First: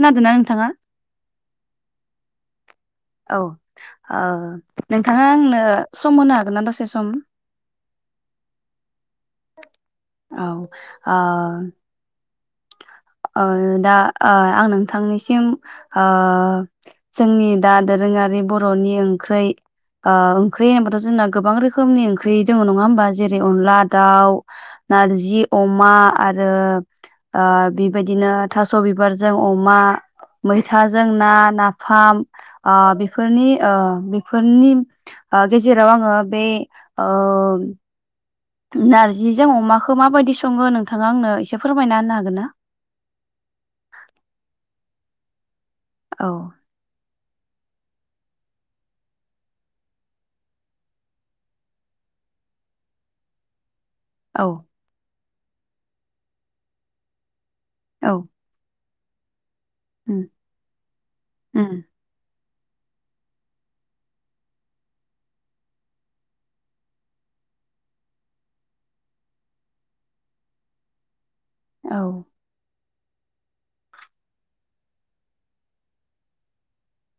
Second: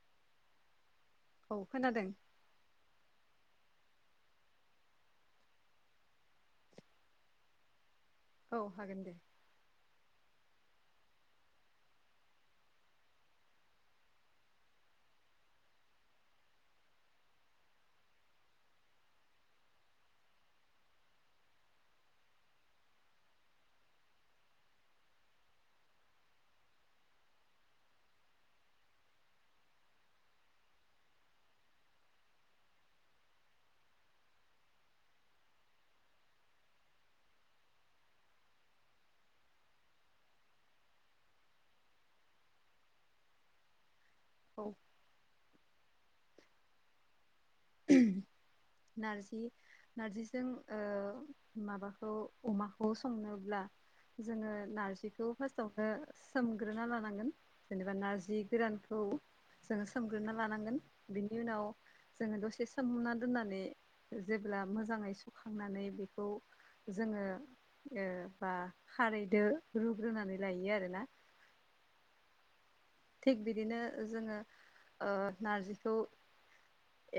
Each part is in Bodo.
खोनादोंना नोंथाङा औ खोनादों औ ओ नोंथाङा आंनो सम होनो हागोन ना दासे सम औ हागोन दे औ आ दा आं नोंथांनिसिम आ जोंनि दा दोरोङारि बर'नि ओंख्रै ओंख्रि होनोबाथ जोंना गोबां रोखोमनि ओंख्रि दङ नङा होमबा जेरै अनला दाउ नारजि अमा आरो बेबायदिनो थास' बिबारजों अमा मैथाजों ना नाफाम बेफोरनि बेफोरनि आ गेजेराव आङो बे ओ नार्जिजों अमाखौ माबायदि सङो नोंथाङा आंनो एसे फोरमायना होनो हागोन ना औ औ नारजि नारजिजों माबाखौ अमाखौ संनोब्ला जोङो औ नारजिखौ फार्स्टआवनो सोमग्रोना लानांगोन जेनेबा औ नारजि गोरानखौ जोङो उम सोमग्रोनना लानांगोन बिनि उनाव उम जोङो दसे सोमना दोननानै जेब्ला मोजाङै सुखांनानै बेखौ जोङो बा खारैदो रुग्रोनानै लायो आरोना औ थिग बिदिनो जोङो नारजिखौ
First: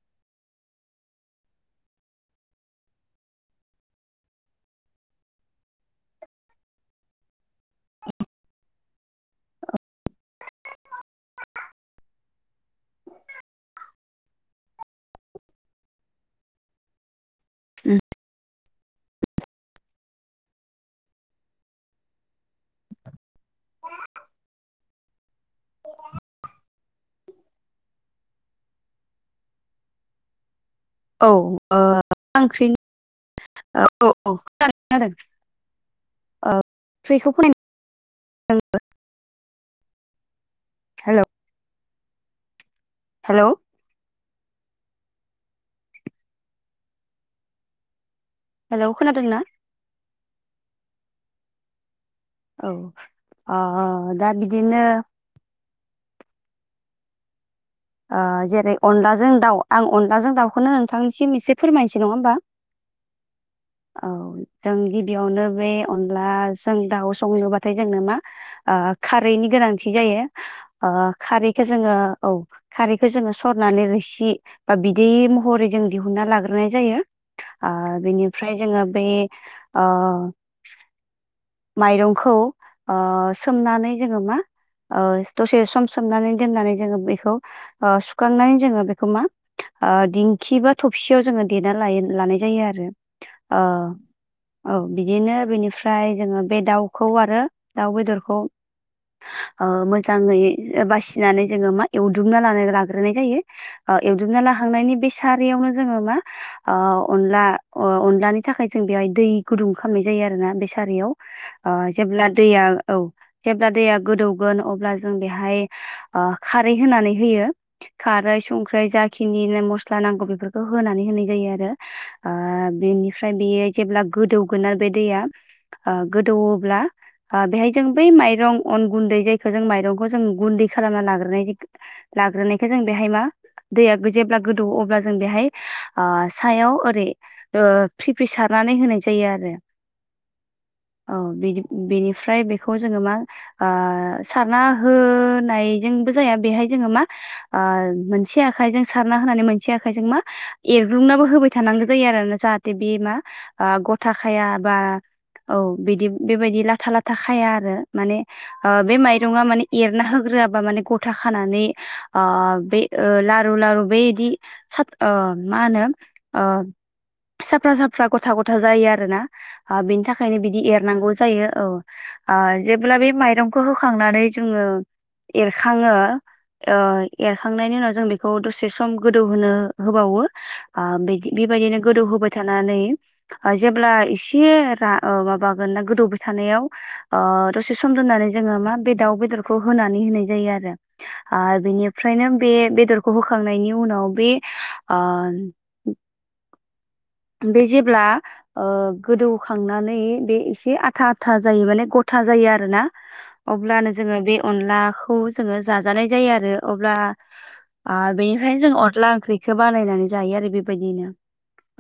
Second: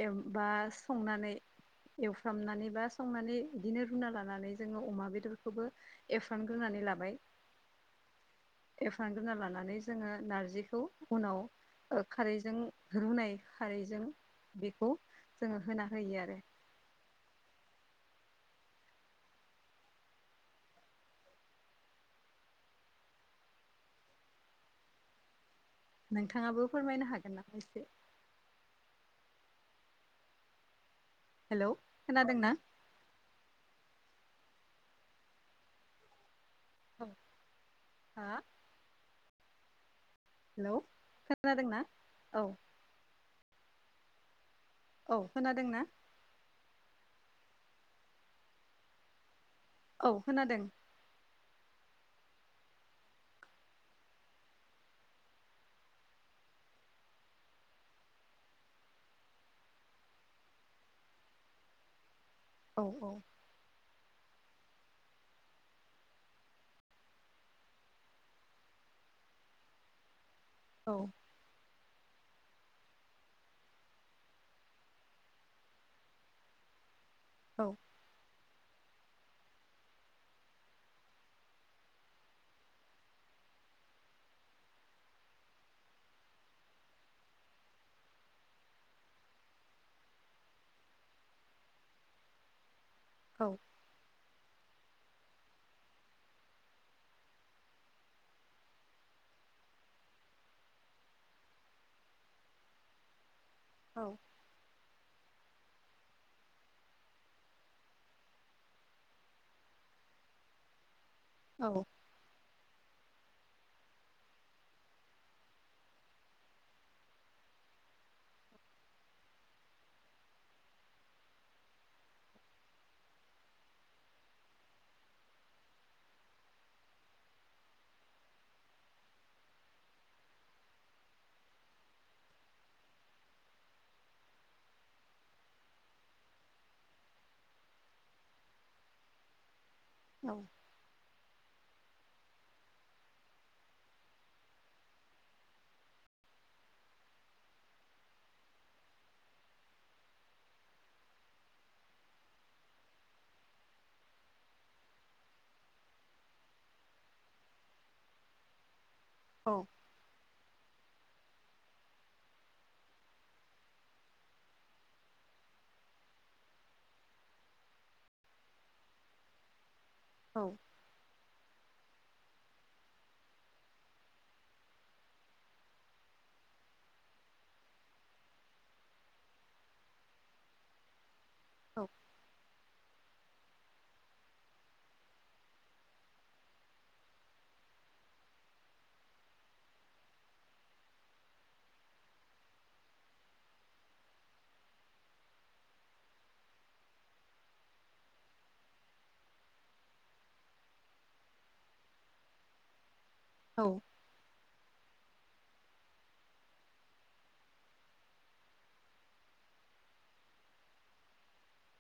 एबा संनानै एवफ्रामनानै बा संनानै बिदिनो रुना लानानै जोङो अमा बेदरखौबो एवखांग्रोनानै लाबाय [inaudible] एवफ्रामग्रोना लानानै जोङो नारजि बेखौ उनाव खारैजों रुनाय खारैजों बेखौ जोङो होना होयो आरो उ नोंथाङाबो फोरमायनो हागोन नामा एसे औ ओ हेलौ मा खोनादोंना ओंख्रि औ औ खोनादों खोनादों औ फ्रिखौ [unintelligible] हा जोंबो [unintelligible] हेल' हेलौ खोनादोंना औ हेल' औ खोनादोंना हेलौ खोनादों ना औ खोनादों औ आ दा बिदिनो आ जेरै अनलाजों दाउ आं अनलाजों दाउखौनो नोंथांनिसिम एसे फोरमायनोसै नङा होमबा औ औ औ जों गिबियावनो बे अनलाजों दाउ संनोबाथाय जोंनो मा आ खारैनि गोनांथि जायो आ औ खारैखौ जोङो औ खारैखौ जोङो सरनानै रोसि बा बिदै महरै जों दिहुनन्ना लाग्रोनाय जायो आ औ बिनिफ्राय जोङो बे आ माइरंखौ आ सोमनानै जोङो मा दसे सम सोमनानै दोननानै जोङो बेखौ सुखांनानै जोङो बेखौ मा दिंखि बा थबसियाव जोङो देना लानाय जायो आरो औ आ औ बिदिनो बिनिफ्राय जोङो बे दाउखौ आरो दाउ बेदरखौ ओ मोजाङै बासिनानै जोङो मा एवदुमना लानाय लाग्रोनाय जायो औ एवदुबना लाखांनायनि बे सारियावनो जोङो मा ओ अनला अनलानि थाखाय जों बेहाय दै गुदुं खालामनाय जायो आरोना बे सारायाव ओ औ जेब्ला दैया औ जेब्ला दैया गोदौगोन अब्ला जों बेहाय आ खारै होनानै होयो खारै संख्रि जाखिनि मस्ला नांगौ बेफोरखौ होनानै होनाय जायो आरो ओ बेनिफ्राय बेयो जेब्ला गोदौगोन ना बे दैया आ गोदौब्ला ओ बेहाय जों बै माइरं अन गुन्दै जायखौ जों माइरंखौ जों गुन्दै खालामना लाग्रोनाय जाय लाग्रोनायखो जों बेहाय मा दैया जेब्ला गोदौओ अब्ला जों आ बेहाय सायाव ओरै ओ फ्रि फ्रि सारनानै होनाय जायो आरो औ औ बिदि बिनिफ्राय बेखौ जोङो मा आ सारनाय होनायजोंबो जाया बेहाय जोङो मा आ मोनसे आखाइजों सारना होनानै मोनसे आखाइजों मा एरग्रुंनाबो होबाय थानांगौ जायो आरोना जाहाथे थे बे मा आ गथाखाया बा औ बिदि बेबायदि लाथा लाथा खाया आरो माने ओ बे माइरङा औ माने एर ना होग्रोबा माने गथा खानानै आ बे ओ लारु लारु बेदि स ओ मा होनो ओ साफ्रा साफ्रा गथा गथा जायो आरोना ओ बिनि थाखायनो बिदि एर नांगौ जायो औ जेब्ला बे माइरंखौ होखांनानै जोङो एरखाङो ओ एरखांनायनि उनाव जों बेखौ दसे सम गोदौहोनो होबावो आ बिदि बेबायदिनो औ गोदौहोबाय थानानै जेब्ला एसे रा ओ माबागोन ना गोदौबाय थानायाव अ दसे सम दोननानै जोङो मा बे दाउ बेदरखौ होनानै होनाय जायो आरो आ बिनिफ्रायनो बे बेदरखौ होखांनायनि उनाव बे आ बे जेब्ला ओ गोदौखांनानै बे एसे आथा आथा जायो माने गथा जायो आरोना [inaudible] अब्लानो जोङो बे अनलाखौ जोङो जाजानाय जायो आरो अब्ला आरो बेनिफ्रायनो जों अन्ला ओंख्रिखौ बानायनानै जायो आरो बेबायदिनो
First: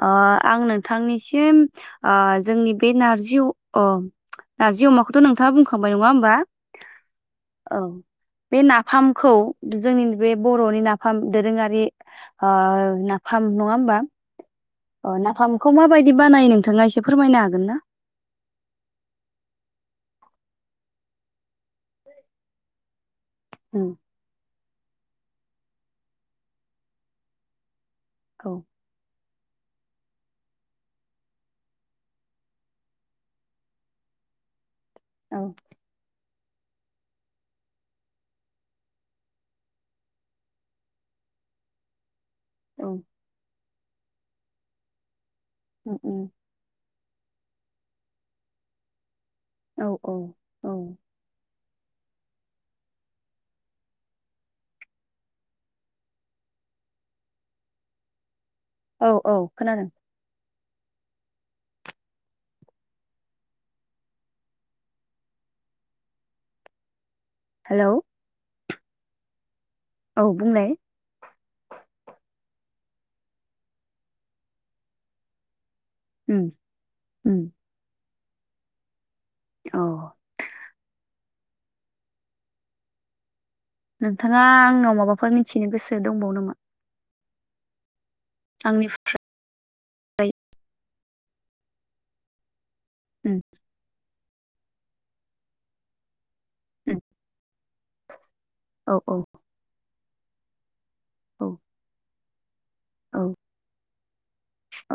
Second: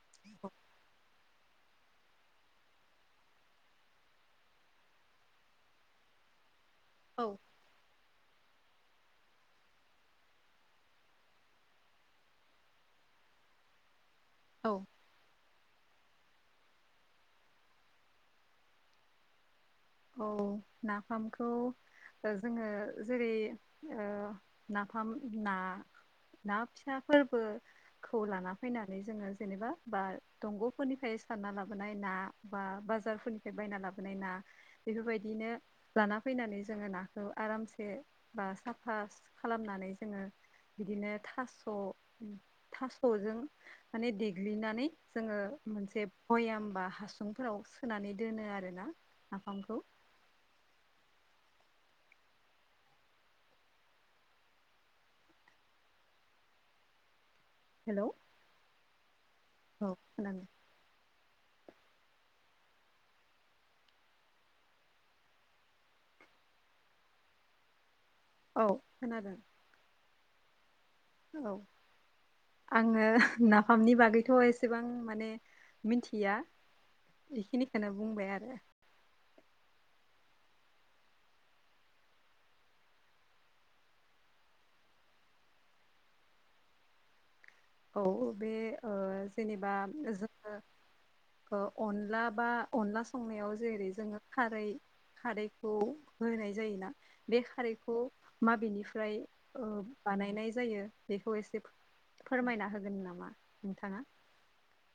ओ आं नोंथांनिसिम जोंनि बे नारजि नारजि अमाखौथ' नोंथाङा बुंखांबाय नङा होमबा औ औ बे नाफामखौ जोंनि बे बर'नि नाफाम दोरोङारि ओ नाफाम नङा होमबा औ अ नाफामखौ माबायदि बानायो नोंथाङा एसे फोरमायनो हागोन ना औ नाफामखौ जोङो जेरै उम ओ नाफाम ना ना फिसा फोरबोखौ लाना औ फैना नै जोङो जेनेबा बा दंग'फोरनिफ्राय सारना लाबोनाय ना बा बाजारफोरनि बायना लाबोनाय ना बेफोरबायदिनो औ जाना फैनानै जोङो नाखौ आरामसे बा साफा खालामनानै जोङो बिदिनो थास' औ थास'जों माने देग्लिनानै जोङो उम मोनसे उम पयाम बा हासुंफोराव सोनानै दोनो आरो ना औ औ औ हेलौ औ औ खोनादों औ खोनादों हेलौ औ खोनादों औ बुंलाय औ आङो नाफामनि बागैथ' एसेबां माने मिथिया उम उम बेखिनिखौनो बुंबाय आरो औ नोंथाङा आंनाव माबाफोर मिथिनो गोसो दंबावो नामा औ बे आंनि ओ जेनेबा जोङो अनला बा अनला उम संनायाव जेरै जोङो खारै खारैखौ होनाय जायोना उम बे खारैखौ औ माबेनिफ्राय औ ओ बानायनाय जायो बेखौ औ एसे फोरमायना होगोन नामा औ नोंथाङा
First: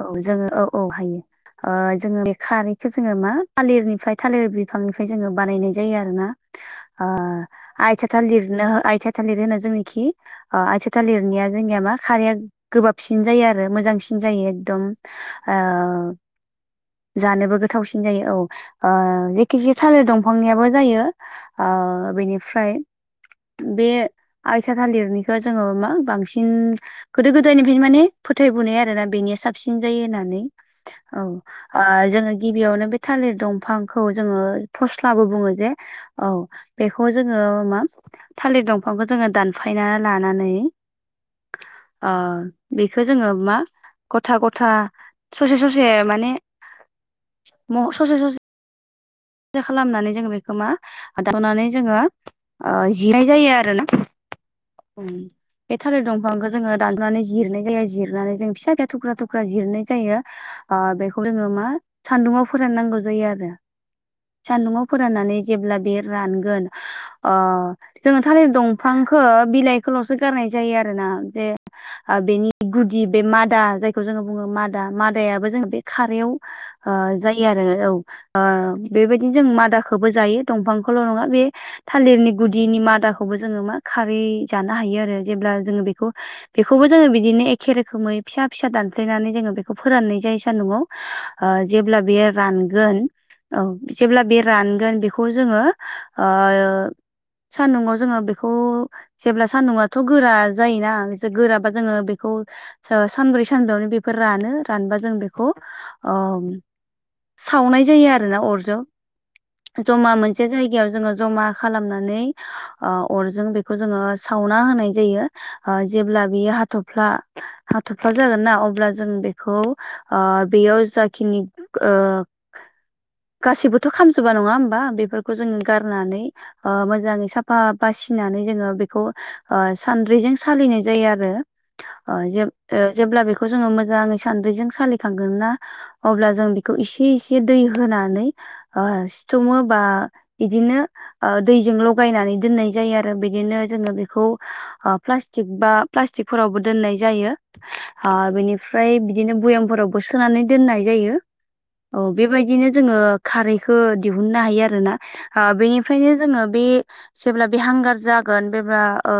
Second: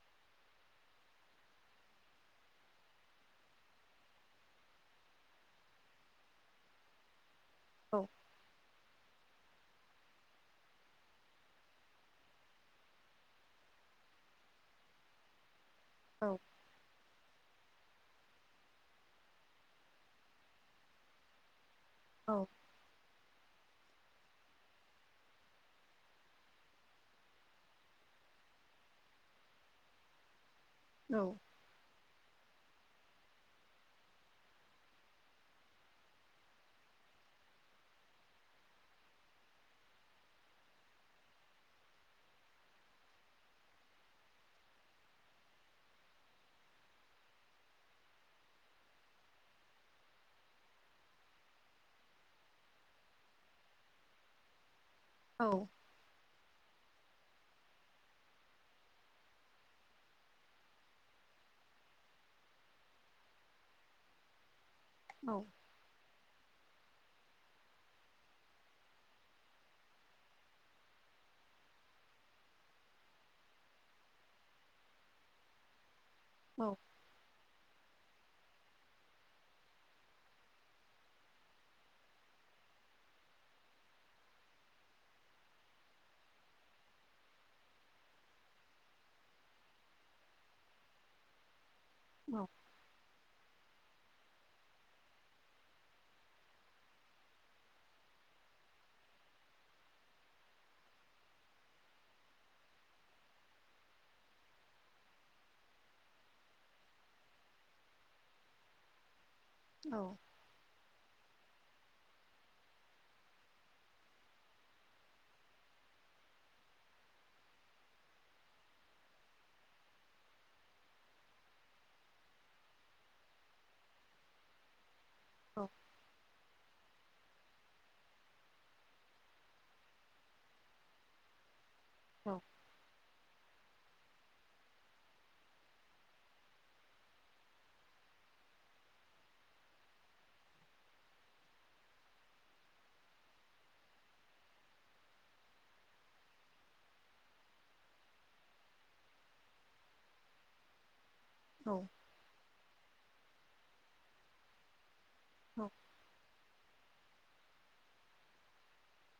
औ जोङो औ औ हायो ओ जोङो बे खारैखौ जोङो मा थालिरनिफ्राय थालिर बिफांनिफ्राय जोङो बानायनाय जायो आरो ना ओ औ आइथिया थालिरनि आइथिया थालिर होनो जोंनिखि ओ आयथि थालिरनाया जोंनिया मा खारैया गोबाबसिन जायो आरो मोजांसिन जायो एकदम ओ औ जानोबो गोथावसिन जायो औ ओ जेखिजाया थालिर दंफांनियाबो जायो ओ औ बेनिफ्राय बे आइथिया थालिरनिखौ जोङो मा बांसिन गोदो गोदायनिफ्रायनो माने फोथायबोनाय आरोना बेनिया साबसिन जायो होननानै ओं ओ जोङो गिबियावनो बे थालिर दंफांखौ जोङो फस्लाबो बुङो जे औ बेखौ जोङो मा थालिर दंफांखौ जोङो दानफायना लानानै ओ बेखौ जोङो मा गथा गथा ससे ससे माने ससे ससे खालामनानै जोङो बेखौ मा दावनानै जोङो ओ जिनाय जायो आरो ना औ थालिर दंफांखौ जोङो दाननानै जिरनाय जायो जिरनानै जों फिसा दा थुख्रा थुख्रा जिरनाय जायो ओ बेखौ जोङो मा सान्दुङाव फोराननांगौ जायो आरो सान्दुङाव फोराननानै जेब्ला बे रानगोन अ जोङो थालिर दंफांखौ बिलाइखौल'सो गारनाय जायो आरोना बेे बेनि गुदि बे मादा जायखौ जोङो बुङो मादा मादायाबो जोङो बे खारैयाव औ ओ जायो आरो औ बेबायदिनो जों मादाखौबो जायो दंफांखौल' नङा बे थालिरनि गुदिनि मादाखौबो जोङो मा खारै जानो हायो आरो जेब्ला जोङो बेखौ बेखौबो जोङो बिदिनो एखे रोखोमै फिसा फिसा दानफ्लेनानै जोङो बेखौ फोराननाय जायो सानदुङाव ओ जेब्ला बेयो औ रानगोन औ जेब्ला बे रानगोन बेखौ जोङो ओ सानदुङाव जोङो बेखौ जेब्ला सान्दुंआथ' गोरा जायोना बिसोर गोराबा जोङो बेखौ सानब्रै सानबायावनो बेफोर रानो रानबा जों बेखौ सावनाय जायो आरोना अरजों जमा मोन से जायगायाव जोङो जमा खालामनानै ओ अरजों बेखौ जोङो सावना होनाय जायो जेब्ला बेयो हाथ'फ्ला हाथ'फ्ला जागोन ना अब्ला जों बेखौ बेयाव जाखिनि ओ गासैबोथ' खामजोबा नङा होमबा बेफोरखौ जों औ गारनानै ओ मोजाङै साफा बासिनानै जोङो बेखौ ओ सान्द्रिजों सालिनाय जायो आरो ओ जे जेब्ला बेखौ जोङो मोजाङै सान्द्रिजों सालिखांगोन ना अब्ला जों बेखौ इसे एसे दै होनानै सिथङो बा बिदिनो दैजों लगायनानै दोननाय जायो आरो बिदिनो जोङो बेखौ प्लास्टिक बा प्लास्टिकफोरावबो दोननाय जायो। बिनिफ्राय बिदिनो भयामफोरावबो सोनानै दोननाय जायो। औ। औ बेबायदिनो जोङो खारैखौ दिहुननो हायो आरोना औ बेनि ओखायनो जोङो बे जेब्ला बे हांगार जागोन बेब्ला ओ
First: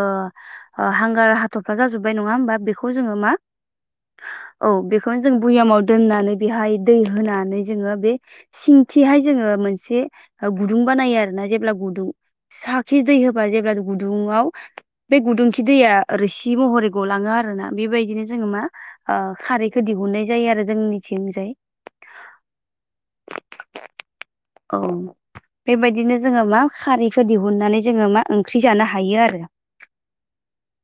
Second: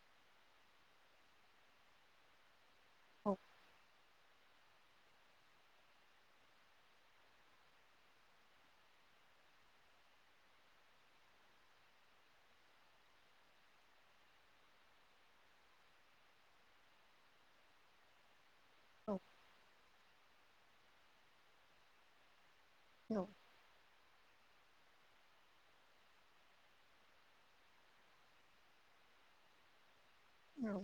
हांगार हाथरफ्रा जाजोबबाय नङा होमबा बेखौ जोङो औ मा औ बेखौनो जों भुयामाव दोननानै बेहाय दै होनानै जोङो बे सिंखिहाय जोङो मोनसे गुदुं बानायो आरो ना जेब्ला गुदुं साखि दै होबा जेब्ला गुदुङाव बे गुदुंखि दैया ओरैसि महरै गलाङो आर ना बेबायदिनो जोङो मा औ खारैखौ दिहुननाय जायो आरो जोंनिथिंजाय न'। औ। बेबायदिनो जोङो मा खारैखौो दिहुननानै जोङो मा ओंख्रि जानो हायो आरो। औ।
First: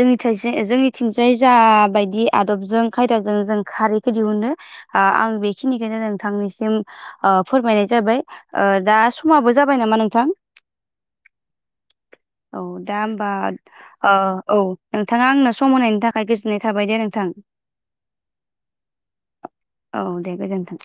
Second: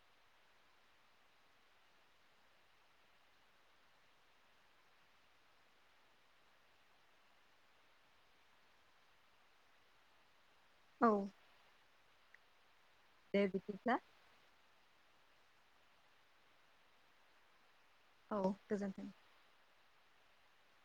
जोंनि जोंनिथिंजायै ज बायदि आदबजों खायदाजों जों खारैखौ दिहुनो। ओ आं बेखिनिखौनो नोंथांनिसिम फोरमायनाय जाबाय दा समाबो जाबाय नामा नोंथां? औ। औ दा होमबा दे बिदिब्ला औ। नोंथाङा आंनो सम होनायनि थाखाय गोजोननाय थाबाय दे नोंथां। औ गोजोन्थों। औ दे गोजोन्थों।